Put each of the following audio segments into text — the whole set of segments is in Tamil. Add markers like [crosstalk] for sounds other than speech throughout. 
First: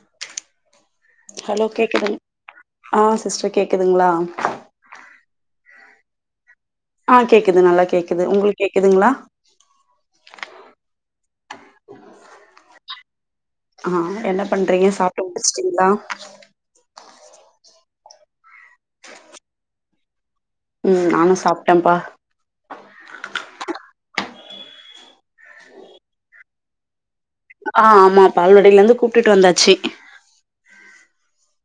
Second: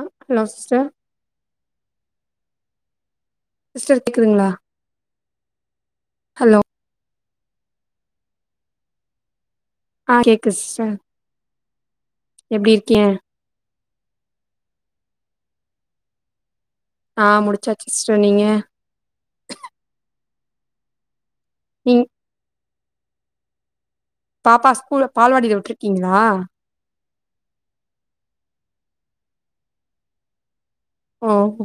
அ ஹலோ சிஸ்டர் ஹலோ கேக்குதுங் ஆ சிஸ்டர் கேக்குதுங்களா ஹலோ ஆ கேக்குது நல்லா கேக்குது உங்களுக் கேக்குதுங்ளா ஆ கேக்கு சிஸ்டர் எப்டி இருக்கிக ஆ என்ன பண்றீங்க சாப்ட்டு முடிச்சுட்டீங்ளா ஆ முடிச்சாச்சு சிஸ்டர் நீங்க ம் நானு சாப்ட்டேம்ப்பா நீங் பாப்பா ஸ்கூல்ல பால்வாடில விட்ருக்கிங்ளா ஆ ஆமா பால்வாடிலந்து கூப்ட்டுட் வந்தாச்சி ஓ ஹோ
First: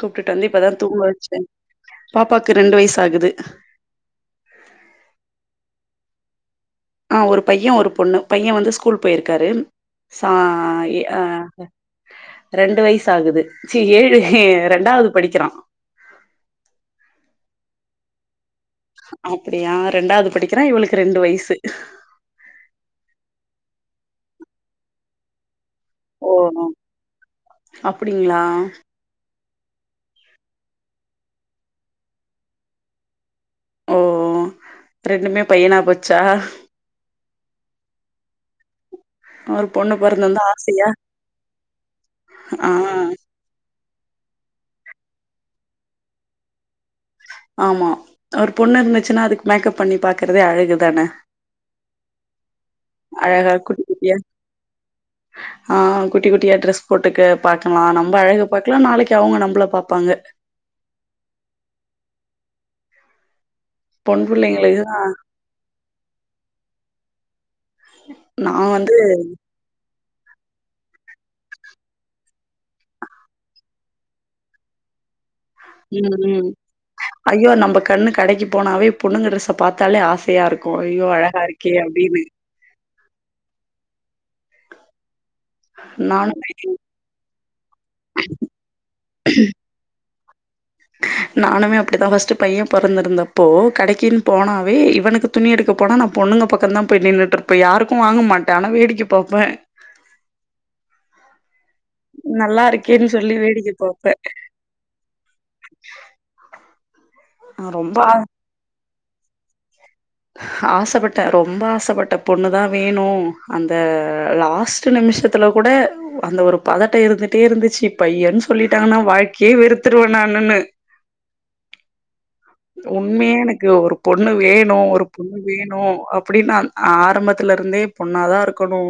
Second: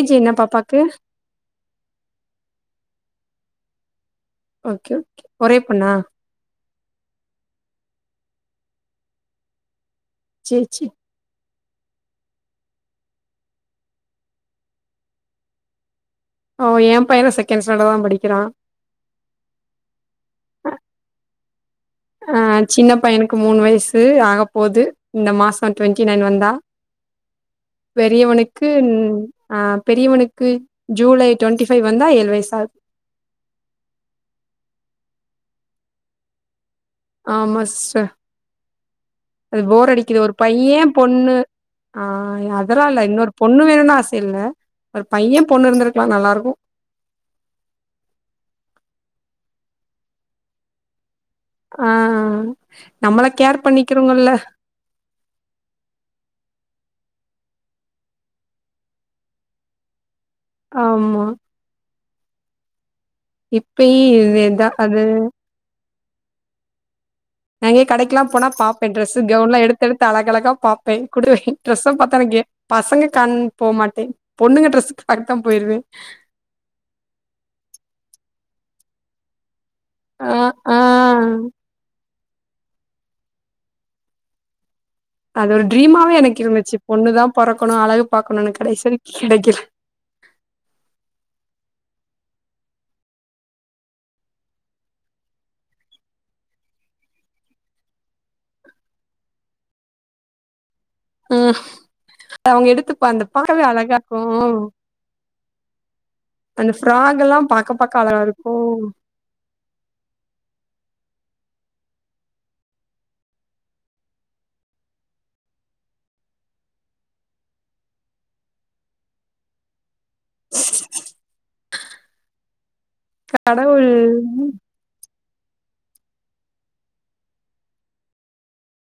கூப்டுட்டு என்ன வந்து இப்பதா பாப்பாக்கு தூங்க வச்சே பாப்பாக்கு ரெண்டு வய்ஸ் ஆகுது ஓகே ஒகே ஒரே பொண்ணா ஆ ஒரு பையன் ஒரு பொண்ணு பையன் வந்து ஸ்கூல் போய்ர்க்காரு சா சேச்சி இ ஆ ரெண்டு வய்ஸ் ஆகுது சீ ஏழு ஹே ரெண்டாவ்து படிக்கிறா ஓ என் பையனு செகண் ஸ்டாண்டட் தா படிக்கிறா அப்டியா ரெண்டாவ்து படிக்கிறா இவ்ளுக் ரெண்டு வய்சு ஆ சின்ன பையனுக்கு மூணு வயசு ஆகப்போது இந்த மாஸ் வன் ட்வெண்டி நைன் ஓ வந்தா அப்படிங்களா பெரியவனுக்குன் ஆ பெரியவனுக்கு ஜூலை டொண்டி ஃபை வந்தா ஏழ் வய்சாத் ஓ ரெண்டுமே பய்யனா போச்சா ஆமா சிஸ்டர் அ ஒரு போர் பொண்ணு அடிக்குது ஒரு பொறந்திருந்தா ஆசையா பையன் பொண்ணு ஆ ஆ அதல்லா இல்ல இன்னொர் பொண்ணு வேணுனு ஆச இல்ல ஒரு பையன் பொண்ணு இருந்துருக்லா நல்லார்க்கு ஆமா ஒரு பொண்ணு இருந்துச்சுன்னா அதுக் மேக்கப் பண்ணி பாக்கறதே அழகுதான ஆ நம்மள அழகா கேர் குட்டி குட்டியா பண்ணிக்கிறவங்கல்ல ஆ குட்டி குட்டியா ட்ரெஸ் போட்டுக்கு பாக்கலா நம்ப அழகு பாக்லா நாளைக்கு அவுங்க நம்ப்ள பாப்பாங்க ஆமா இப்பயி பொண் இதேதா பிள்ளைங்களுக்கு தான் அது நாங்கே கடைக்கல்லா போனா நான் பாப்பே வந்து ட்ரெஸ்ஸு கவுன்லா எடு தெடுத்து அழக அழகா பாப்பே குடுவே ட்ரெஸ்ஸ பாத்தாலுகே பசங்க கண் போ மாட்டே பொண்ணுங்க ட்ரெஸ்ஸுக்கு அர்த்தம் போய்ர் ம் ம் ஐயோ நம்ப கண்ணு கடைக்கி போனாவே பொண்ணுங்க ட்ரெஸ்ஸ பாத்தாலே ஆ ஆசயா இருக்கு ஆ ஐயோ அழகா இருக்கே அப்டின்னு அது ஒரு ட்ரீமாவே எனக் நானுமே இருந்துச்சி பொண்ணு தா பொறக்கணு அழகு பாக்கணு ஆனா கடைசி வரைக் கெடைக்கல நானுமே அப்டித்தா ஃபஸ்ட்டு பையன் பொறந்திருந்தப்போ கடைக்கின் போனாவே இவனுக்குத் துணி எடுக்க போனா நா பொண்ணுங்க பக்கன்தா போய் நின்னுட்டுருப்பே யாருக்கு வாங்க மாட்டே ஆனா வேடிக்க பாப்பே ம் நல்லா அவ்ங்க எடுத்துப்பா இருக்கேன்னு அந்த சொல்லி பார்வ வேடிக்க அழகா பாப்பே ரூ அந்த ஃப்ராக் எல்லா பாக்க ரொம்ப பாக்க ஆ அழகா ருக்கு ஆசபட்ட ரொம்ப ஆசபட்ட பொண்ணு தா வேணு அந்த லாஸ் து நிமிஷத்துல கூட அந்த ஒரு பதட்ட இருந்துட்டே இருந்துச்சி பையன் சொல்லிட்டாங்கன்னா வாழ்க்கையே வெறுத்துருவே நானுன்னு உண்மையே எனக்கு கடவுள் ஒரு பொண்ணு வேணு ஒரு பொண்ணு வேணு அப்டின்னான் ஆரம்பத்துல இருந்தே பொண்ணாதா இருக்கணு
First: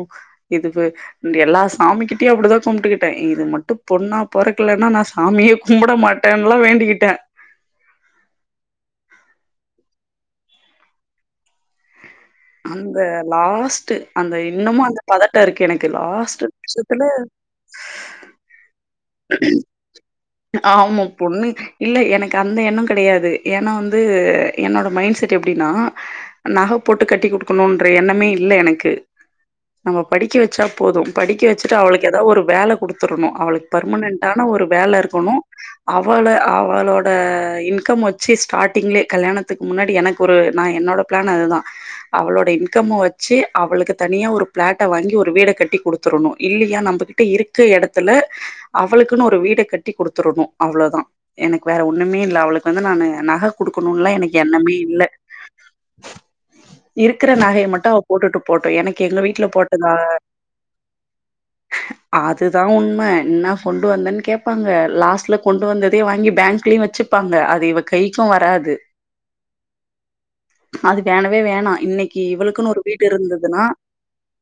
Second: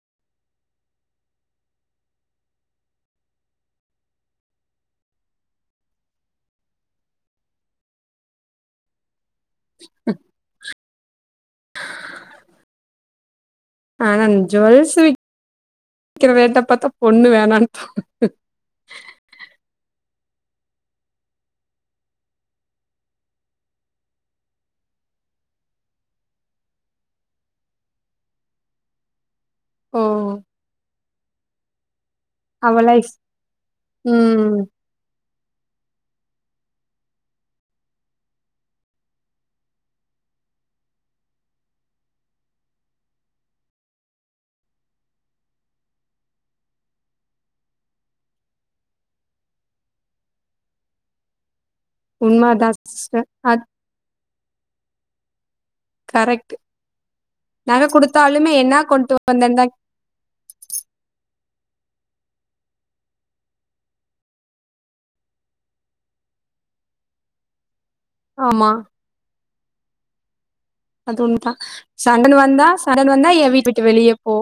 இதுகு ன்டு எல்லா சாமி கிட்டயு அப்டிதா கும்ட்டுக்கிட்டே இது மட்டு பொண்ணா பொறக்கலன்னா நா சாமியே கும்பட மாட் ட்டன்லா வேண்டிக்கிட்டே அந்த லாஸ் ட்டு ஆனா அந்த இன்னமு ஜுவல்ஸ் அந்த பதட்ட இருக்கு எனக்கு விக்கிற லாஸ்ட்டு ரேட்ட பாத்தா ம்ஷத்துல பொண்ணு வேணான்னு ஆமா பொண்ணு இல்ல எனக்கு அந்த எண்ணோ கெடையாது ஏனா வந்து என்னோட மைண்ட் செட் எப்டின்னா நகப்போட் டு கட்டி குடுக்கணுன்ற எண்ணமே இல்ல எனக்கு நம்ப தோ படிக்க வச்சா போது படிக்க வச்சுட்டு அவளுக்கு ஏதாவது ஒரு வேல அவ லைஃப் குடுத்துடணு அவளுக்கு பெர்மனன்டான ம் ஒரு வேல இருக்கணு அவள அவளோட இன்கம் வச்சு ஸ்டார்ட்டிங்லே கல்யாணத்துக்கு முன்னாடி எனக்கு ஒரு நா என்னோட பிளான் அது தா அவளோட இன்கம வச்சு அவளுக்கு தனியா ஒரு பிளாட்ட வாங்கி ஒரு வீட கட்டி கொடுத்துடனு இல்லையா நம்மகிட்ட இரு இருக்க எடத்துல அவளுக்குன்னு ஒரு வீட கட்டி குடுத்துடனு அவ்ளோதா எனக்கு வேற ஒண்ணுமே இல்ல உண்மதா அவளுக்கு வந்து நானு சிஸ்டர் நக அது கொடுக்கணும் எல்லா எனக்கு எண்ணமே இல்ல கரெக்ட் இருக்கிற நகைய நக மட்டு அவ போட்டுட்டு குடுத்தாலுமே போட்டு என்னா எனக்கு கொண்டு எங்க வீட்ல வந்தேன்தா போட்டதா [inaudible] அது தா உண்ம என்ன கொண்டு வந்தேன்னு கேட்பாங்க லாஸ்ட்ல கொண்டு வந்ததே வாங்கி பேங்க்லேயு வச்சு வைப்பாங்க அது இவ கைக்கு ஆமா வராது அது அது உண்ம வேணவே தா வேணாம். இன்னைக்கு சண்டன் வந்தா இவளுக்குன்னு ஒரு வீடு சண்டன் வந்தா எ இருந்ததுன்னா, வீட்ட விட்டு வெளியே போ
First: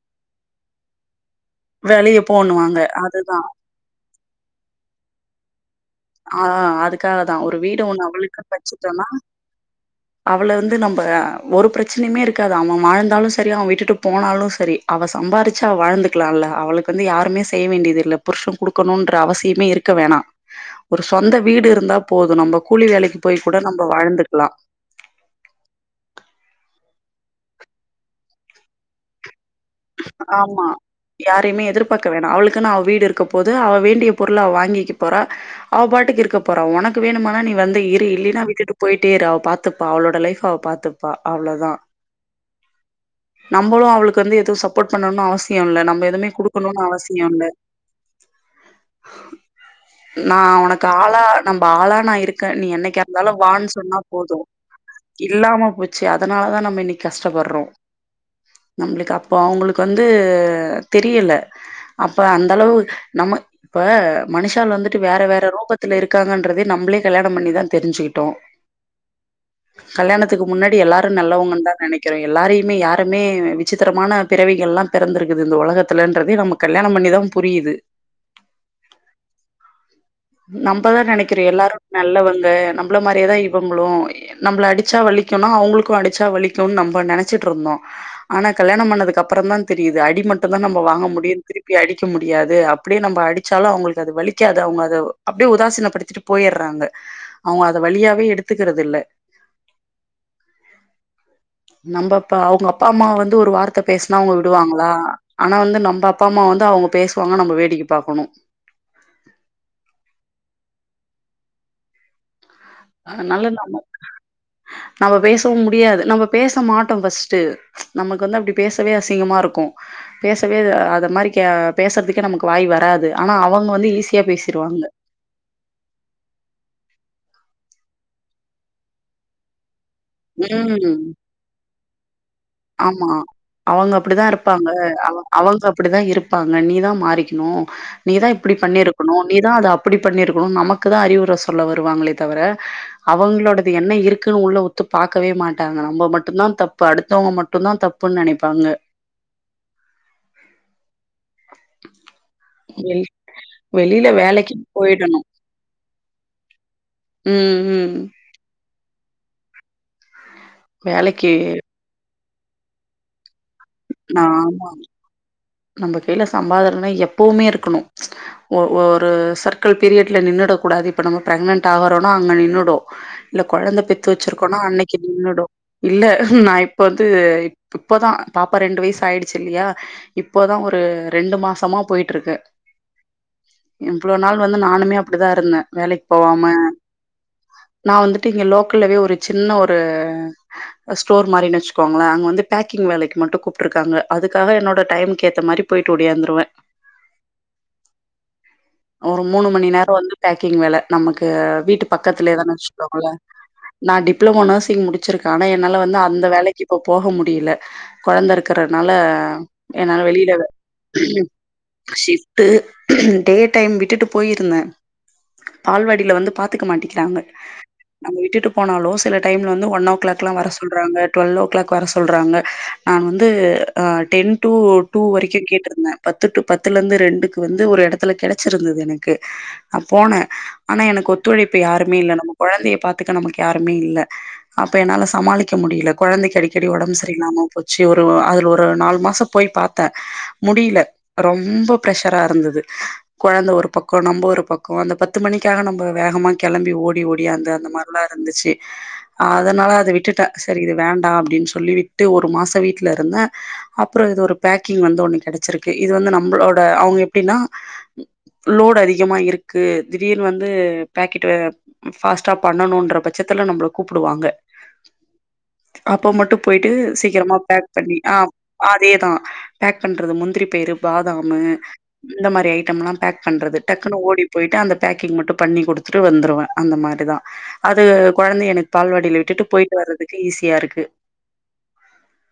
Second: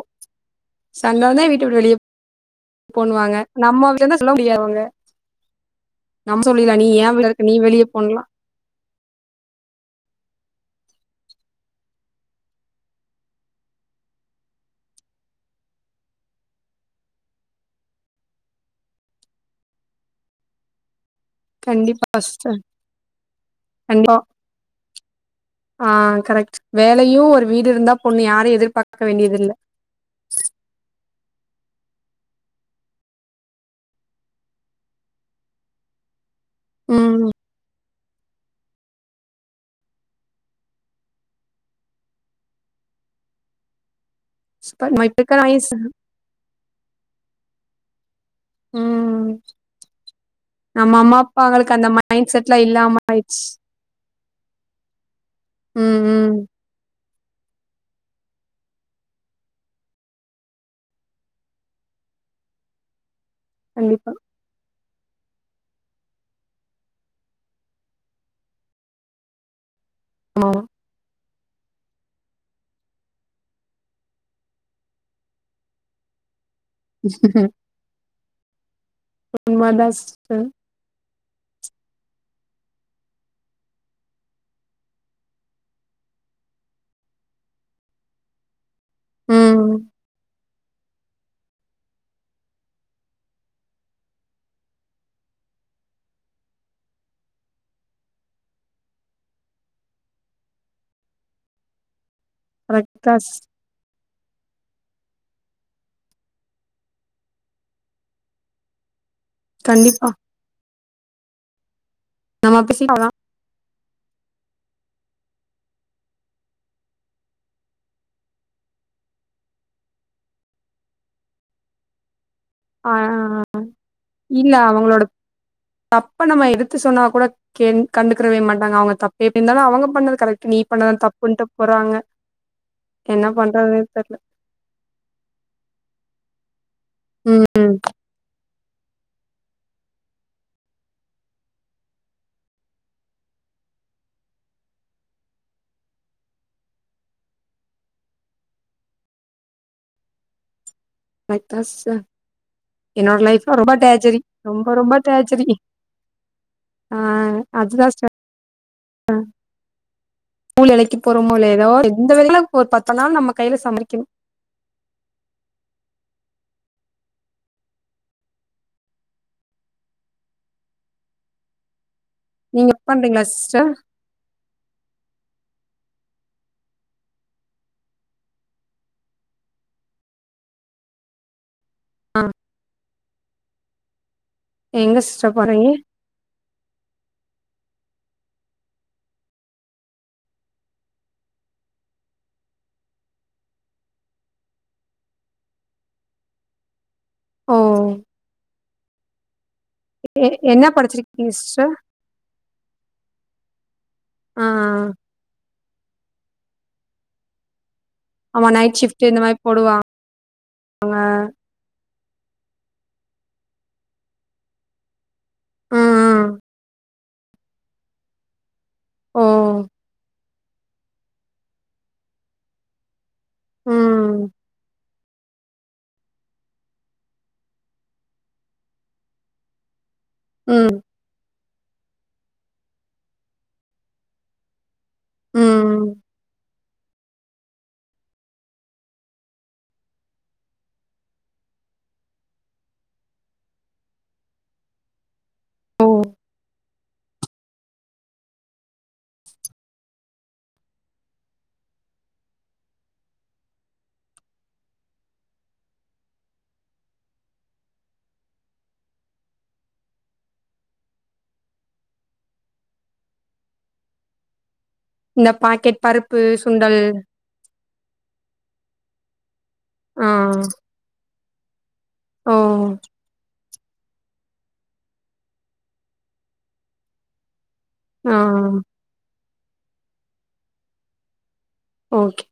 சண்ட வந்தா வீட்ட விட்டு வெளிய போண்ணுவாங்க. போண்ணுவாங்க அதுதான். நம்ம அப்டிலா சொல்ல முடியாது நம்ம ஆ சொல்லிலா நீ ஏ விடா இருக்கு நீ வெளியே போன்லா படிச்சிட்டோனா அவள வந்து நம்ம ஒரு பிரச்சனையுமே இருக்காது அவ வாழ்ந்தாலு செரி அவ விட்டுட்டு போனாலு செரி அவ சம்பாரிச்சா அவ வாழ்ந்துக்கலா இல்ல அவளுக்கு வந்து யாருமே செய்ய வேண்டியது இல்ல புருஷ கொடுக்கணும்ன்ற அவசியமே இருக்க வேணா ஒரு சொந்த வீடு இருந்தா கண்டிப்பா போது சிஸ்டர் நம்ம கூலி வேலைக்கு போய் கூட நம்ம கண்டிப்பா வாழ்ந்துக்குலா ஆ கரெக்ட் வேலையு ஒரு வீடு இருந்தா போது யாரையு எதிர்பார்க்க வேண்டியது இல்ல ஆமா யாரையுமே எதிர்பார்க்க வேணா அவளுக்குனு அவ வீடு இருக்க போது அவ வேண்டிய பொருள அவ வாங்கிக்க போறா அவ பாட்டுக்கு இருக்க போற உனக்கு ம் வேணுமனா நீ வந்த இரு இல்லின்னா விட்டிட்டு போ போய்ட்டே இரு அவ பாத்துப்பா அவளோட லைஃப் அவ பாத்துப்பா அவ்ளதா நம்மளு அவளுக்கு வந்து எதுவு சூப்பர் சப்போர்ட் நம்ம இப்ப பண்ணணு அவசியோ இருக்க இல்ல நம்ம எதுவுமே குடுக் அவசியோ இல்ல ம் நா உனக்கு நம்ம அம்மா ஆளா நம்ம அப்பாங்களுக்கு அந்த ஆளா நா மைண்ட் இருக்கே செட்லா நீ இல்லாம என்னைக்கா இருந்தாலு ஆயிடுச்சு வான்னு சொன்னா போது இல்லாம ம் போச்சு ம் அதனால தா நம்ம இன்னைக்கு கஷ்டப்பட்றோ நம்மளுக்கு அப் இப்ப அவங்களுக்கு வந்து தெரியல அப்போ அந்த அளவு நம்ம இப்ப கண்டிப்பா மனுஷாள் வந்துட்டு வேற வேற ரூபத்துல இருக்காங்கன்றதே நம்மளே கல்யாணோ பண்ணிதா தெரிஞ்சிகிட்டோ [inaudible] கல்யாணத்துக்கு ஆமாமா முன்னாடி எல்லாரு நல்லவங்கன்னு தா நெனைக்கிறே எல்லாரையுமே யாரயுமே விசித்திரமான பிறவிகள் எல்லா பிறந்திருக்குது இந்த உலகத்துலன்றதே நம்ம கல்யாணம் பண்ணிதா புரியுது உண்மதா சிஸ்டர் நம்மதா நெனைக்கிறோ எல்லாரு நல்லவங்க நம்மள மாதிரியேதா இவங்களு நம்மள அடிச்சா வலிக்குனா அவங்களுக்கு அடிச்சா வலிக்குனு நம்ம நெனைச்சிட்டு இருந்தோ ஆனா கல்யாணம் பன் அப்றோ தா ம் தெரியுது அடிமட் மட்டு தா நம்ம வாங்க முடியு திருப்பி அடிக்க முடியாது அப்டியே நம்ம அடிச்சாலு அவங்களுக்கு அது வலிக்காது அவங்க அத அப்டியே உதாசின படுத்திட்டு போயிறாங்க அவங்க அத வலியாவே எடுத்துக்கிறது இல்ல [inaudible] நம்மபப்ப அவங்க அப்பா அம்மா கரெக்டா வந்து சிஸ் ஒரு வார்த் பேசனா அவுங்க விடுவாங்களா ஆனா வந்து நம்ம அப்பா அம்மா வந்து அவுங்க பேசுவாங்க நம்ம வேடிக்கை பாக்கணு கண்டிப்பா நம்ம பேசிக்கலா அதனால நாம நம்ம பேசவு முடியாது நம்ம பேச மாட்டோ ஃபர்ஸ்ட்ட நமக்கு வந்து அப்படி பேசவே அசிங்கமா இருக்கு பேசவே அத மாரி அ பேசுறதுக்கு நமக்கு வாய் ஆ வராது ஆனா அவங்க வந்து ஈஸியா இல்ல பேசிருவாங்க அவங்களோட தப்ப நம்ம எடுத்து சொன்னா கூட கே கண்டுக்கறவே மாட்டாங்க அவங்க தப்பே எப்படி இருந்தாலும் அவங்க பண்ணறதுக்கு கரெக்ட் நீ பண்ணதா ம் தப்புன்ட்டு போறாங்க ஆமா என்ன பண்றது அவங்க தெரில அப்டிதா அவங்க அப்படிதா இருப்பாங்க நீதான் மாறிக்கணு ம் நீதான் இப்டி பண்ணிருக்கணு நீதான் அத அப்படி பண்ணிருக்கணும்னு நமக்கு தா அறிவுரை சொல்ல வருவாங்களே தவிர அவங்களோடது என்ன இருக்குன்னு உள்ள உத் த்து பாக்கவே மாட்டாங்க நம்ம மட்டும்தான் தப்பு அடுத்தவங்க மட்டும்தான் தப்புன்னு நினைப்பாங்க பய்த்தஸ் ச வெளி என்னோட லைப்ல ரொம்ப வெளில டேச்சரி வேலைக்கு ரொம்ப ரொம்ப போயிடணு டேச்சரி ஆ ம் அதுதா ம் சிஸ்டர் மூள் இலைக்கி வேலைக்கு போறோமோ இல்லையோ ஏதோ எந்த [unintelligible] ஒரு பத்த நாள் நம்ம கையில சமைக்கணு ஆ ஆமா நம்ம கையில சம்பாதனைனா எப்பவுமே இருக்கணும் ஒரு சர்க்கிள் பீரியட்ல நின்றுடக் கூடாது இப்ப நம பிரக்னன்ட் ஆகறோனா அங்க நீங்க நின்றுடு ஒர்க் பண்றீங்களா இல்ல சிஸ்டர் குழந்தை பெத்து வச்சிருக்கோனா அன்னைக்கு நின்றுடு இல்ல நான் இப்ப வந்து இப்பதான் பாப்பா ரெண்டு வயசு ஆயிடுச்சு இல்லையா இப்போதா ஒரு ரெண்டு மாசமா போயிட்டு இருக்கே இவ்வளவு நாள் வந்து எங்க நானுமே அப்படிதா சிஸ்டர் இருந்தே போறீங்க வேலைக்கு போவாம நா வந்துட்டு இங்க லோக்கல்லவே ஒரு சின்ன ஒரு ஸ்டோர் மாரினச்சுக்கோங்கலே அங்க வந்து பேக்கிங் வேலைக்கு மட்டும் கூப்பிட்டுருக்காங்க அதுக்காக என்னோட டைம்க்கு ஏத்த மாரி போயிட்டு உடியாந்துருவே ஓ ஒரு மூணு மணி நேரோ வந்து எ பேக்கிங் என்ன வேலை நமக்கு படிச்சிருக்கீங்க சிஸ்டர் வீட்டு பக்கத்திலே தானுவச்சுகொங்கலே நா டிப்ளமோ ஆ நர்சி்ங் முடிச்சிருக்கே ஆன அதனால வந்து அந்த வேலைக்கு இப்ப போக முடில கொழந்த ஆமா நைட் இருக்கறனால ஷிஃப்ட் இந்த மாரி போடுவாங் என்னால வெளியில ஷிப்டு டே டைம் விட்டுட்டு போயிருந்தே பால்வாடியில ம் வந்து பாத்துக்க மாட்டிக்கிறாங்க நம்ம விட்டுட்டு போனாலம் சில ஓ டைம்ல வந்து ஒன் ஓ கிளாக்லாம் வர சொல்றாங்க டுவெல் ஓ கிளாக் வர சொல்றாங்க நான் வந்து ம் டென் வரைக்கும் கேட்டிருந்தேன பத்து டு பத்துல இருந்து ரெண்டுக்கு வந்து ஒரு இடத்துல கிடைச்சிருந்தது எனக்கு ஆ போனே ம் ஆனா எனக்கு ஒத்துழைப்பு யாருமே இல்ல நம்ம கொழந்தைய பாத்துக்க நமக்கு யாருமே இல்ல அப்ப என்னால சமாளிக்க ம் முடில கொழந்தைக்கு அடிக்கடி உடம்பு சரியில்லாமா போச்சு ஒரு அதுல ஒரு நாலு மாசம் போய் பாத்தே முடில ரொம்ப பிரஷ்ரா இருந்தது கொழந்த ஒரு பக்கோ நம்ம ஒரு பக்கோ அந்த பத்து மணிக்காக நம்ம வேகமா கிளம்பி ஓடி ஓடியாந்து அந்த மாரி புல்லா இருந்துச்சு அதனால அத விட்டுட்டே சரி இது வேண்டா அப்டின்னு சொல்லி விட்டு ஒரு மாசம் வீட்டுல இருந்தே அப் அப்புற இது ஒரு பேக்கிங் வந்து ஒண்ணு கிடைச்சிருக்கு இது வந்து நம்மளோட அவங்க எப்படின்னா லோட் அதிகமா இருக்கு திடீர் வந்து பாக்கெட்டு பாஸ்ட்டா பண்ணணுன்ற பட்சத்துல நம்மள கூப்பிடுவாங்க இந்த பாக்கெட் அப்ப பருப்பு மட்டு போய்ட்டு சுண்டல் சீக்கரமா பேக் பண்ணி ஆ அதேதா பேக் ஆ பண்றது முந்திரி பயரு பாதாமு இந்த ஓ மாரி ஐட்டம்லா பேக் பண்றது டக்குன்னு ஓடி போயிட்டு அந்த பேக்கிங் மட்டு பண்ணி குடுத்துட்டு வந்துருவே அந்த மாரிதா அது ஆ கொழந்த எனக்கு பால்வாடில விட்டுட்டு போயிட்டு வர்றதுக்கு ஈஸியா இருக்கு ஓகே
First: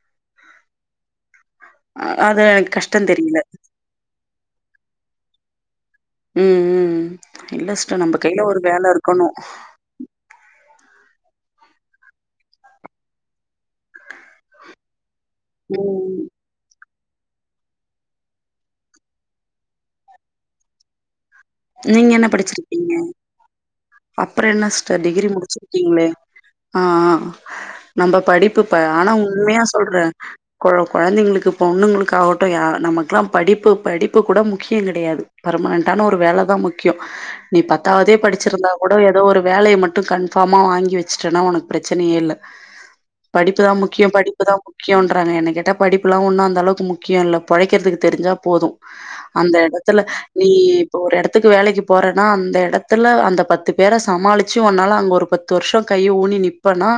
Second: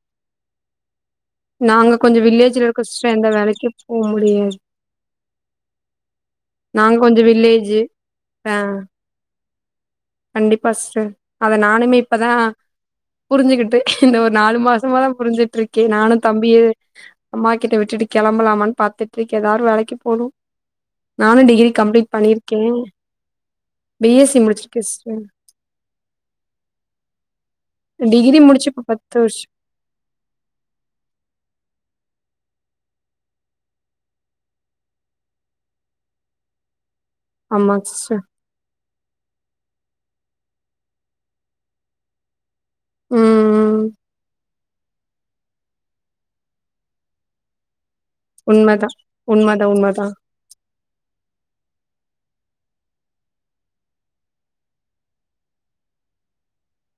நாங்க கொஞ்சோ அது வில்லேஜ்ல எனக்கு இருக்கோ கஷ்டம் சிஸ்டர் எந்த தெரியல. வேலைக்கு போ முடியாது ம் ம் நாங்க ம் கொஞ்சோ இல்ல வில்லேஜு சிஸ்டர் நம்ம கையில ஆ ஒரு வேல இருக்கணு கண்டிப்பா சிஸ்டர் அத நானுமே இப்பதா புருஞ்சுகிட்டு இந்த ஒரு நாலு மாசமாதா புருஞ்சுகிட்ருக்கே நானு ம். தம்பிய அம்மா கிட்ட விட்டுட்டு கெளம்பலாமான் பாத்துட்ருக்கே ஏதாரு வேலைக்கு போணு நானு டிகிரி நீங்க கம்ப்ளீட் என்ன பண்ணிருக்கே படிச்சிருக்கீங்க? பி எஸ் சி முடுச் ச டிகிரி முடுச்சுருக்கீங்களே ஆ நம்ப டிகிரி படிப்பு முடிச்சு ப இப்ப ஆனா பத்து வருஷ உண்மையா சொல்றே கொழ கொழந்தைங்களுக்கு பொண்ணுங்களுக்காகட்டு யாரா நமக்குலா படிப்பு படிப்பு கூட முக்கிய கெடையாது பர்மனன்டான ஒரு வேலதா முக்கியோ நீ ஆமா பத்தாவதே சிஸ்டர் படி ச்சிருந்தா கூட ஏதோ ஒரு வேலைய மட்டு கன்பாஃமா வாங்கி வச்சுடேனா உனக்கு பிரச்சனையே இல்ல ம் படிப்புதா ம் முக்கியோ படிப்புதா முக்கியோன்றாங்க என்ன கேட்டா படிப்புல்லா ஒன்னு அந்தளவுக்கு முக்கியோ இல்ல பொழைக்கிறதுக்கு தெருஞ்சா போது உண்மதா அந்த உண்மதா எடத்துல உண்மதா நீ இப்ப ஒரு எடத் துக்கு வேலைக்கு போறன்னா அந்த எடத்துல அந்த பத்து பேர சமாளிச்சு ஒன்னால அங்க ஒரு பத்து வருஷோ கைய ஊனி நி ப்பனா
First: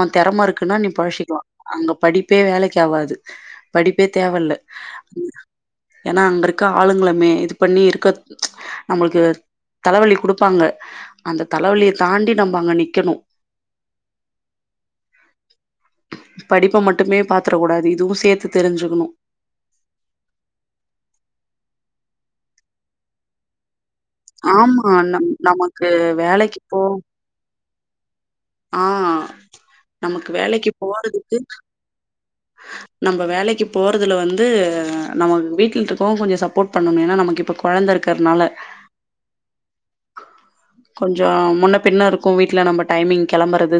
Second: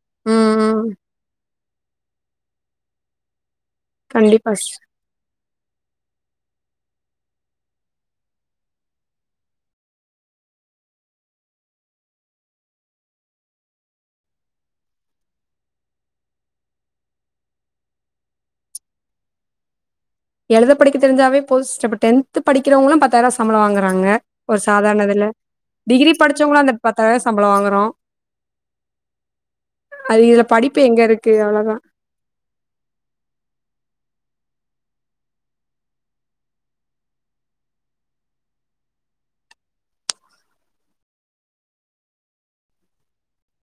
ஒ தெறம ம் இருக்குனா ம் நீ பொழஷிகலா அங்க படிப்பே வேலைக் ஆவாது படிப்பே தேவ கண்டிப்பா இல்ல சிஸ் ஏனா அங்க இருக்க ஆளுங்கள மே இது பண்ணி இருக்க நம்மளுக்கு தலவலி குடுப்பாங்க அந்த தலவலிய தாண்டி நம்ப அங்க நிக்கணு படிப்ப மட்டுமே பாத்திரக் கூடாது இதுவு சேத்து தெரிஞ்சுக்கணு எழுத படிக்க தெரிஞ்சாவே போது சிஸ்டர் இப்ப டென்து படிக்கிறவங்களா பத்தாயிர ரூவா சம்பள வாங்கறாங்க ஒரு ஆமா. சாதாரண வேல நம் நமக்கு டிகிரி வேலைக்கு படுச்சவங்களு அந்த போ பத்தாயிரோ சம்பளோ வாங்குறோ ஆ அது நமக்கு இதுல வேலைக்கு படிப்பு எங்க இருக்கு அவ்ளோதா நம்ப வேலைக்கு போறதுல வந்து நம்ம வீட்டில் இருக்கவுஙக கொஞ்சோ சப்போர்ட் பண்ணணு ஏனா நமக்கு இப்ப கொழந்த இருக்கரனால கொஞ்சோ முன்ன பின்ன இருக்கு வீட்ல நம்ம டைமிங் கெளம்பறது